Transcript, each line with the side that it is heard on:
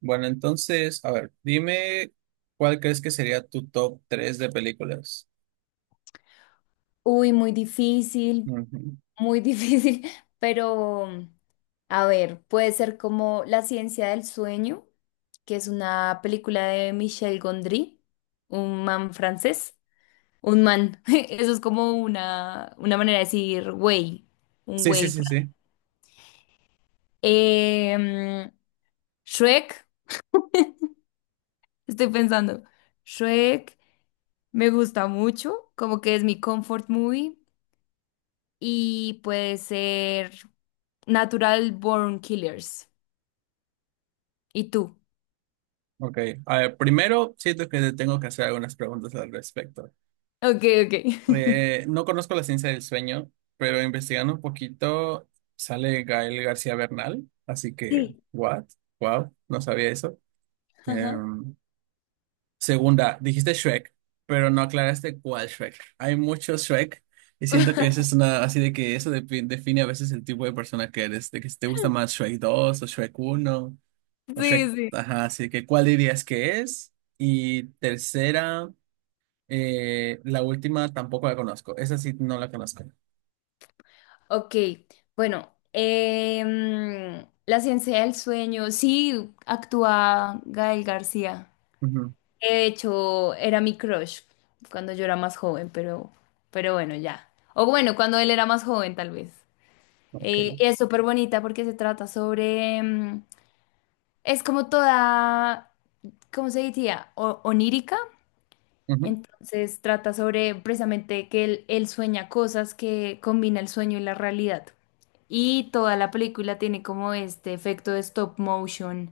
right: Bueno, entonces, a ver, dime cuál crees que sería tu top 3 de películas.
left: Uy, muy difícil,
right: Ujú.
left: muy difícil, pero a ver, puede ser como La Ciencia del Sueño, que es una película de Michel Gondry, un man francés, un man, eso es como una manera de decir güey, un
right: Sí, sí,
left: güey
right: sí,
left: francés.
right: sí.
left: Em, Shrek, estoy pensando, Shrek me gusta mucho, como que es mi comfort movie y puede ser Natural Born Killers. ¿Y tú?
right: Ok. A ver, primero, siento que te tengo que hacer algunas preguntas al respecto.
left: Ok, ok.
right: No conozco la ciencia del sueño, pero investigando un poquito sale Gael García Bernal, así que,
left: Sí.
right: ¿what? Wow, no sabía eso.
left: Ajá.
right: Em, Segunda, dijiste Shrek, pero no aclaraste cuál Shrek. Hay muchos Shrek y siento que eso es una, así de que eso define a veces el tipo de persona que eres, de que si te gusta más Shrek dos o Shrek uno o Shrek,
left: Sí, sí.
right: ajá, así que ¿cuál dirías que es? Y tercera, la última tampoco la conozco, esa sí no la conozco.
left: Ok, bueno, la Ciencia del Sueño, sí, actúa Gael García.
right: Ujú.
left: De hecho, era mi crush cuando yo era más joven, pero bueno, ya. O bueno, cuando él era más joven, tal vez. Y
right: Ok.
left: es súper bonita porque se trata sobre es como toda, ¿cómo se diría? Onírica.
right: Ujú.
left: Entonces trata sobre precisamente que él sueña cosas que combina el sueño y la realidad. Y toda la película tiene como este efecto de stop motion,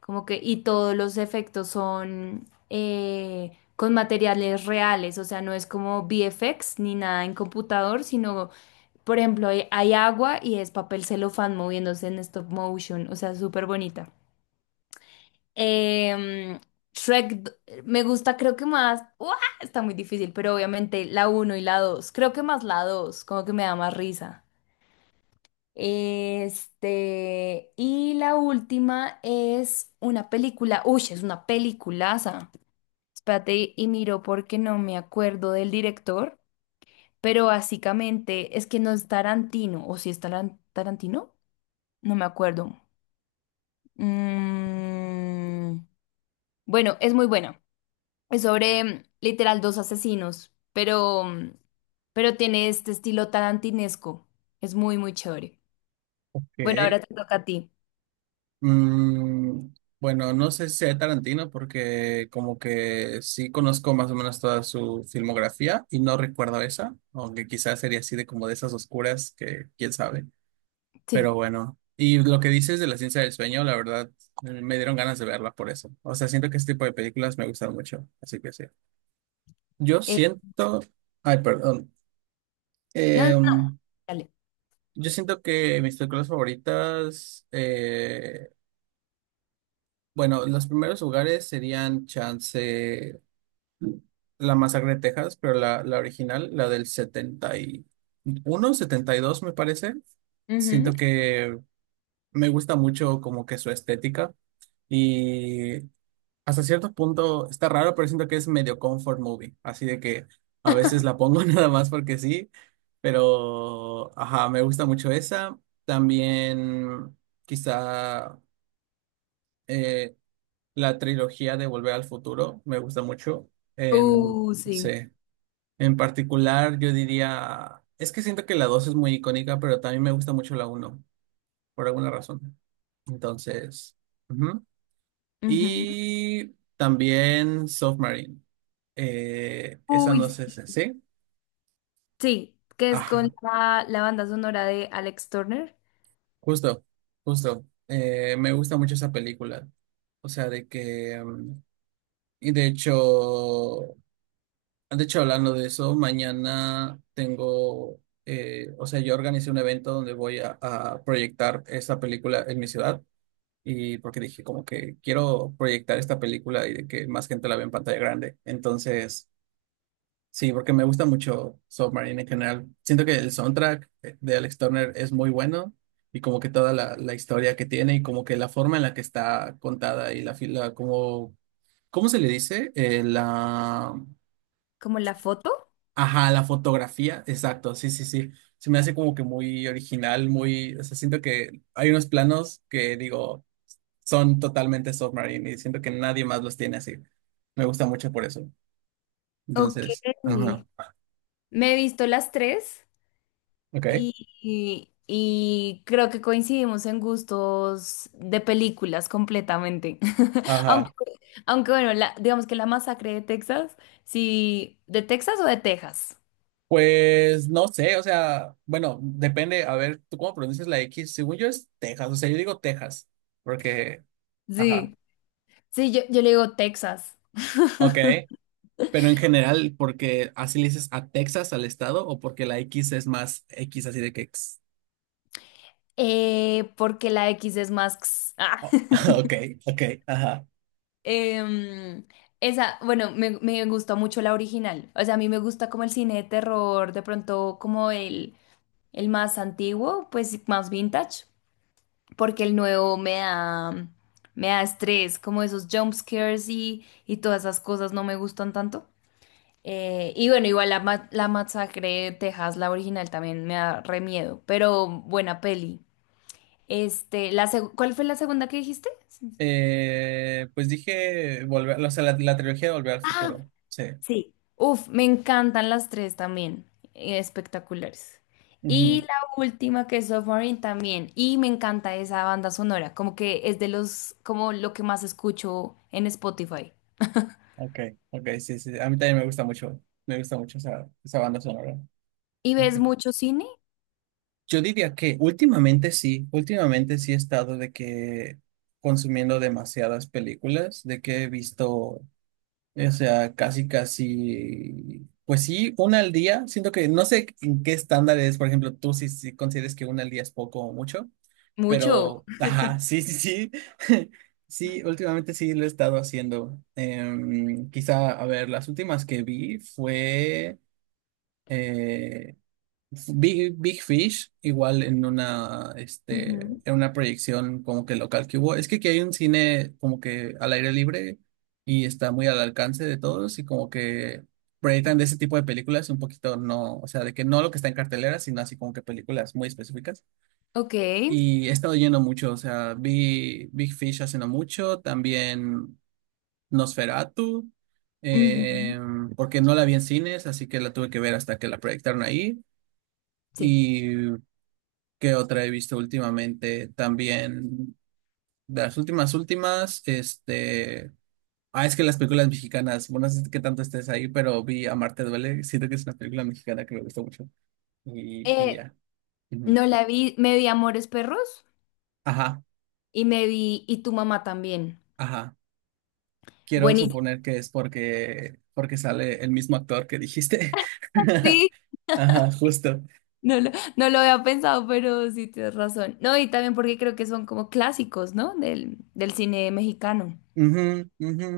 left: como que, y todos los efectos son con materiales reales, o sea, no es como VFX ni nada en computador, sino, por ejemplo, hay agua y es papel celofán moviéndose en stop motion, o sea, súper bonita. Em, Shrek d- me gusta, creo que más. ¡Uah! Está muy difícil, pero obviamente la uno y la dos. Creo que más la dos, como que me da más risa. Este, y la última es una película. Uy, es una peliculaza. Espérate, y miro porque no me acuerdo del director, pero básicamente es que no es Tarantino, o si es Tarantino, no me acuerdo. Mm, bueno, es muy buena. Es sobre literal dos asesinos, pero, pero tiene este estilo tarantinesco. Es muy, muy chévere. Bueno,
right: Ok.
left: ahora te toca a ti.
right: Mm, bueno, no sé si sea Tarantino porque como que sí conozco más o menos toda su filmografía y no recuerdo esa, aunque quizás sería así de como de esas oscuras que quién sabe. Pero
left: Sí.
right: bueno, y lo que dices de la ciencia del sueño, la verdad, me dieron ganas de verla por eso. O sea, siento que este tipo de películas me gustan mucho, así que sí. Yo
left: Eh,
right: siento, ay, perdón.
left: no, no,
right: Em,
left: dale.
right: yo siento que mis películas favoritas bueno, los primeros lugares serían Chance, la masacre de Texas, pero la original, la del 70, 71, 72 me parece. Siento que me gusta mucho como que su estética y hasta cierto punto está raro, pero siento que es medio comfort movie, así de que a veces la pongo nada más porque sí, pero ajá, me gusta mucho esa. También quizá, eh, la trilogía de Volver al Futuro me gusta mucho. En,
left: Ujú.
right: sí,
left: Sí.
right: en particular, yo diría, es que siento que la 2 es muy icónica, pero también me gusta mucho la uno por alguna razón. Entonces, ujú.
left: Ujú.
right: Y también Submarine. Esa
left: Uy,
right: no sé,
left: sí,
right: ¿sí?
left: sí, que es
right: Ah,
left: con la banda sonora de Alex Turner,
right: justo, justo. Me gusta mucho esa película. O sea, de que, y de hecho, de hecho, hablando de eso, mañana tengo, o sea, yo organicé un evento donde voy a proyectar esta película en mi ciudad y porque dije como que quiero proyectar esta película y de que más gente la vea en pantalla grande. Entonces, sí, porque me gusta mucho Submarine en general. Siento que el soundtrack de Alex Turner es muy bueno y como que toda la historia que tiene y como que la forma en la que está contada y la fila, como, ¿cómo se le dice?
left: como la foto.
right: Ajá, la fotografía, exacto, sí, sí, sí. Se me hace como que muy original, muy, o sea, siento que hay unos planos que digo, son totalmente Submarine y siento que nadie más los tiene así. Me gusta mucho por eso.
left: Ok.
right: Entonces, ajá,
left: Me he visto las tres,
right: ok,
left: y creo que coincidimos en gustos de películas completamente. Aunque,
right: ajá.
left: aunque bueno, digamos que la masacre de Texas, sí, ¿de Texas o de Texas?
right: Pues no sé, o sea, bueno, depende, a ver, ¿tú cómo pronuncias la X? Según yo es Texas, o sea, yo digo Texas, porque, ajá,
left: Sí, sí, yo le digo Texas.
right: ok, pero en general, ¿porque así le dices a Texas, al estado, o porque la X es más X así de que?
left: Porque la X es más x. Ah.
right: Oh, ok, ok, ajá.
left: Em, esa, bueno, me gustó mucho la original. O sea, a mí me gusta como el cine de terror, de pronto como el más antiguo, pues más vintage. Porque el nuevo me da estrés, como esos jump scares y todas esas cosas no me gustan tanto. Y bueno, igual la masacre de Texas, la original, también me da re miedo, pero buena peli. Este, ¿cuál fue la segunda que dijiste?
right: Pues dije volver, o sea, la trilogía de Volver al Futuro. Sí.
left: Uf, me encantan las tres también, espectaculares. Y
right: Ujú.
left: la última que es Submarine también, y me encanta esa banda sonora, como que es de los, como lo que más escucho en Spotify.
right: Ok, ok, sí, sí. A mí también me gusta mucho. Me gusta mucho esa banda sonora.
left: ¿Y
right: Ok.
left: ves mucho cine?
right: Yo diría que últimamente sí he estado de que consumiendo demasiadas películas, de que he visto, o sea, casi, casi, pues sí, una al día. Siento que no sé en qué estándar es, por ejemplo, tú si consideres que una al día es poco o mucho.
left: Mucho.
right: Pero, ajá, sí, sí, sí. Sí, últimamente sí lo he estado haciendo. Quizá, a ver, las últimas que vi fue eh, Big Fish, igual en una,
left: Ujú.
right: en una proyección como que local que hubo. Es que aquí hay un cine como que al aire libre y está muy al alcance de todos y como que proyectan de ese tipo de películas un poquito, no, o sea, de que no lo que está en cartelera, sino así como que películas muy específicas.
left: Ok.
right: Y he estado yendo mucho, o sea, vi Big Fish hace no mucho, también Nosferatu,
left: Ujú.
right: eh, porque no la vi en cines, así que la tuve que ver hasta que la proyectaron ahí.
left: Sí.
right: ¿Y qué otra he visto últimamente? También de las últimas, últimas. Ah, es que las películas mexicanas, bueno, no sé qué tanto estés ahí, pero vi Amarte Duele, siento que es una película mexicana que me gustó mucho. Y
left: Eh,
right: ya. Ujú.
left: no la vi, me vi Amores Perros
right: Ajá,
left: y me vi Y Tu Mamá También.
right: ajá. Quiero
left: Buenísimo.
right: suponer que es porque, porque sale el mismo actor que dijiste.
left: Sí,
right: Ajá, justo.
left: no lo, no lo había pensado, pero sí tienes razón. No, y también porque creo que son como clásicos, ¿no? Del cine mexicano.
right: Ujú, ujú.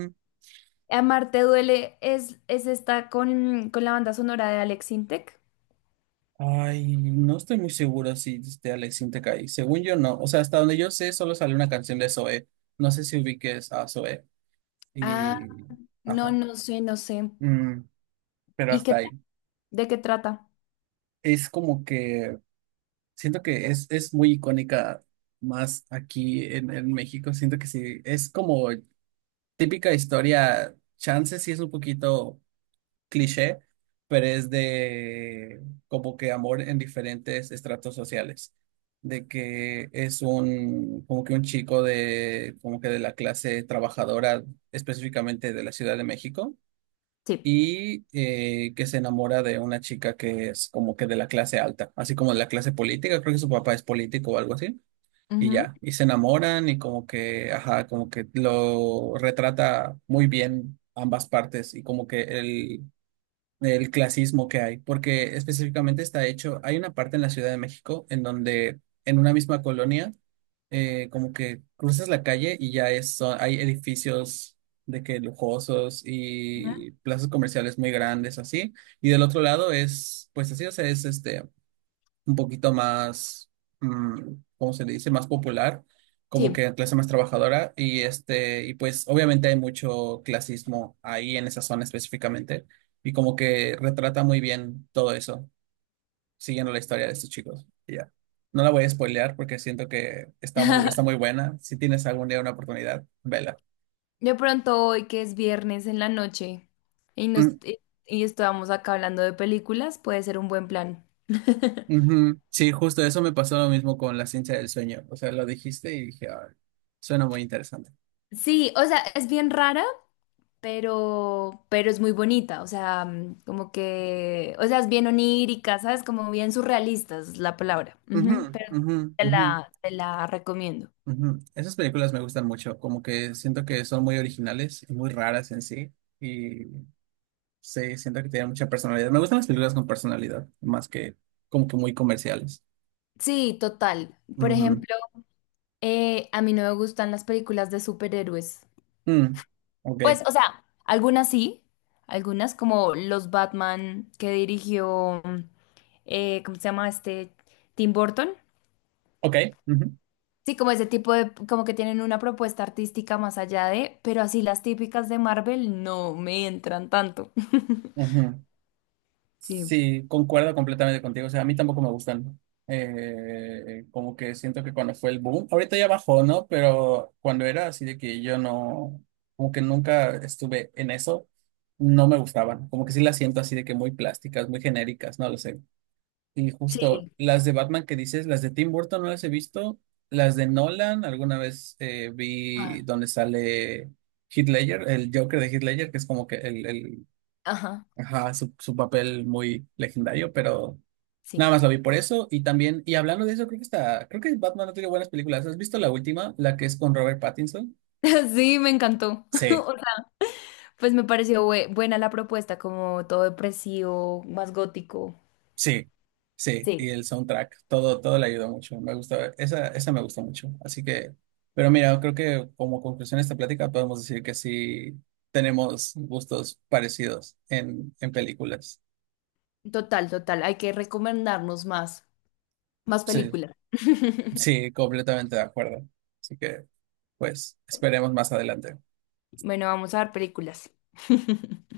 left: Amarte Duele es esta con la banda sonora de Alex Sintek.
right: Ay, no estoy muy seguro si de Alex Sintek. Según yo, no. O sea, hasta donde yo sé, solo sale una canción de Zoe. No sé si ubiques a Zoe.
left: Ah,
right: Y.
left: no,
right: Ajá.
left: no sé, no sé.
right: Mm, pero
left: ¿Y
right: hasta
left: qué,
right: ahí.
left: de qué trata?
right: Es como que, siento que es muy icónica más aquí en México. Siento que sí. Es como típica historia. Chance sí es un poquito cliché, pero es de como que amor en diferentes estratos sociales, de que es un, como que un chico de, como que de la clase trabajadora, específicamente de la Ciudad de México.
left: Sí.
right: Y que se enamora de una chica que es como que de la clase alta, así como de la clase política, creo que su papá es político o algo así, y
left: Ujú.
right: ya, y se enamoran y como que, ajá, como que lo retrata muy bien ambas partes y como que el clasismo que hay, porque específicamente está hecho, hay una parte en la Ciudad de México en donde, en una misma colonia, como que cruzas la calle y ya hay edificios de que lujosos
left: Ujú.
right: y plazas comerciales muy grandes así, y del otro lado es, pues así, o sea, es un poquito más, mm, ¿cómo se le dice? Más popular, como
left: Sí.
right: que clase más trabajadora. Y pues obviamente hay mucho clasismo ahí en esa zona específicamente. Y como que retrata muy bien todo eso, siguiendo la historia de estos chicos. Y ya. No la voy a spoilear porque siento que está muy buena. Si tienes algún día una oportunidad, vela.
left: De pronto hoy que es viernes en la noche y nos
right: Mm.
left: y y estábamos acá hablando de películas, puede ser un buen plan.
right: Ujú. Sí, justo eso me pasó lo mismo con La ciencia del sueño. O sea, lo dijiste y dije, "Ah, suena muy interesante".
left: Sí, o sea, es bien rara, pero es muy bonita, o sea, como que, o sea, es bien onírica, ¿sabes? Como bien surrealista es la palabra.
right: Ujú,
left: Ujú, pero
right: ujú, ujú.
left: te la recomiendo.
right: Ujú. Esas películas me gustan mucho, como que siento que son muy originales y muy raras en sí, y sí, siento que tienen mucha personalidad. Me gustan las películas con personalidad, más que como que muy comerciales.
left: Sí, total. Por
right: Ujú.
left: ejemplo, a mí no me gustan las películas de superhéroes.
right: Mm. Ok,
left: Pues, o sea, algunas sí, algunas como los Batman que dirigió, ¿cómo se llama este? Tim Burton.
right: ok. Ujú.
left: Sí, como ese tipo de, como que tienen una propuesta artística más allá de, pero así las típicas de Marvel no me entran tanto.
right: Ujú.
left: Sí.
right: Sí, concuerdo completamente contigo. O sea, a mí tampoco me gustan. Como que siento que cuando fue el boom, ahorita ya bajó, ¿no? Pero cuando era así de que yo no, como que nunca estuve en eso, no me gustaban. Como que sí las siento así de que muy plásticas, muy genéricas, no lo sé. Y justo
left: Sí.
right: las de Batman que dices, las de Tim Burton no las he visto. Las de Nolan, alguna vez vi
left: Ah,
right: donde sale Heath Ledger, el Joker de Heath Ledger, que es como que el
left: ajá,
right: ajá, su papel muy legendario, pero
left: sí.
right: nada más lo vi por eso. Y también, y hablando de eso, creo que está, creo que Batman ha tenido buenas películas. ¿Has visto la última, la que es con Robert Pattinson?
left: Sí, me encantó.
right: Sí,
left: O sea, pues me pareció buena la propuesta, como todo depresivo, más gótico.
right: sí, sí.
left: Sí.
right: Y el soundtrack, todo, todo le ayudó mucho. Me gusta, esa me gusta mucho. Así que, pero mira, creo que como conclusión de esta plática podemos decir que sí tenemos gustos parecidos en películas.
left: Total, total. Hay que recomendarnos más. Más
right: Sí,
left: películas.
right: sí, completamente de acuerdo. Así que, pues, esperemos más adelante.
left: Bueno, vamos a ver películas.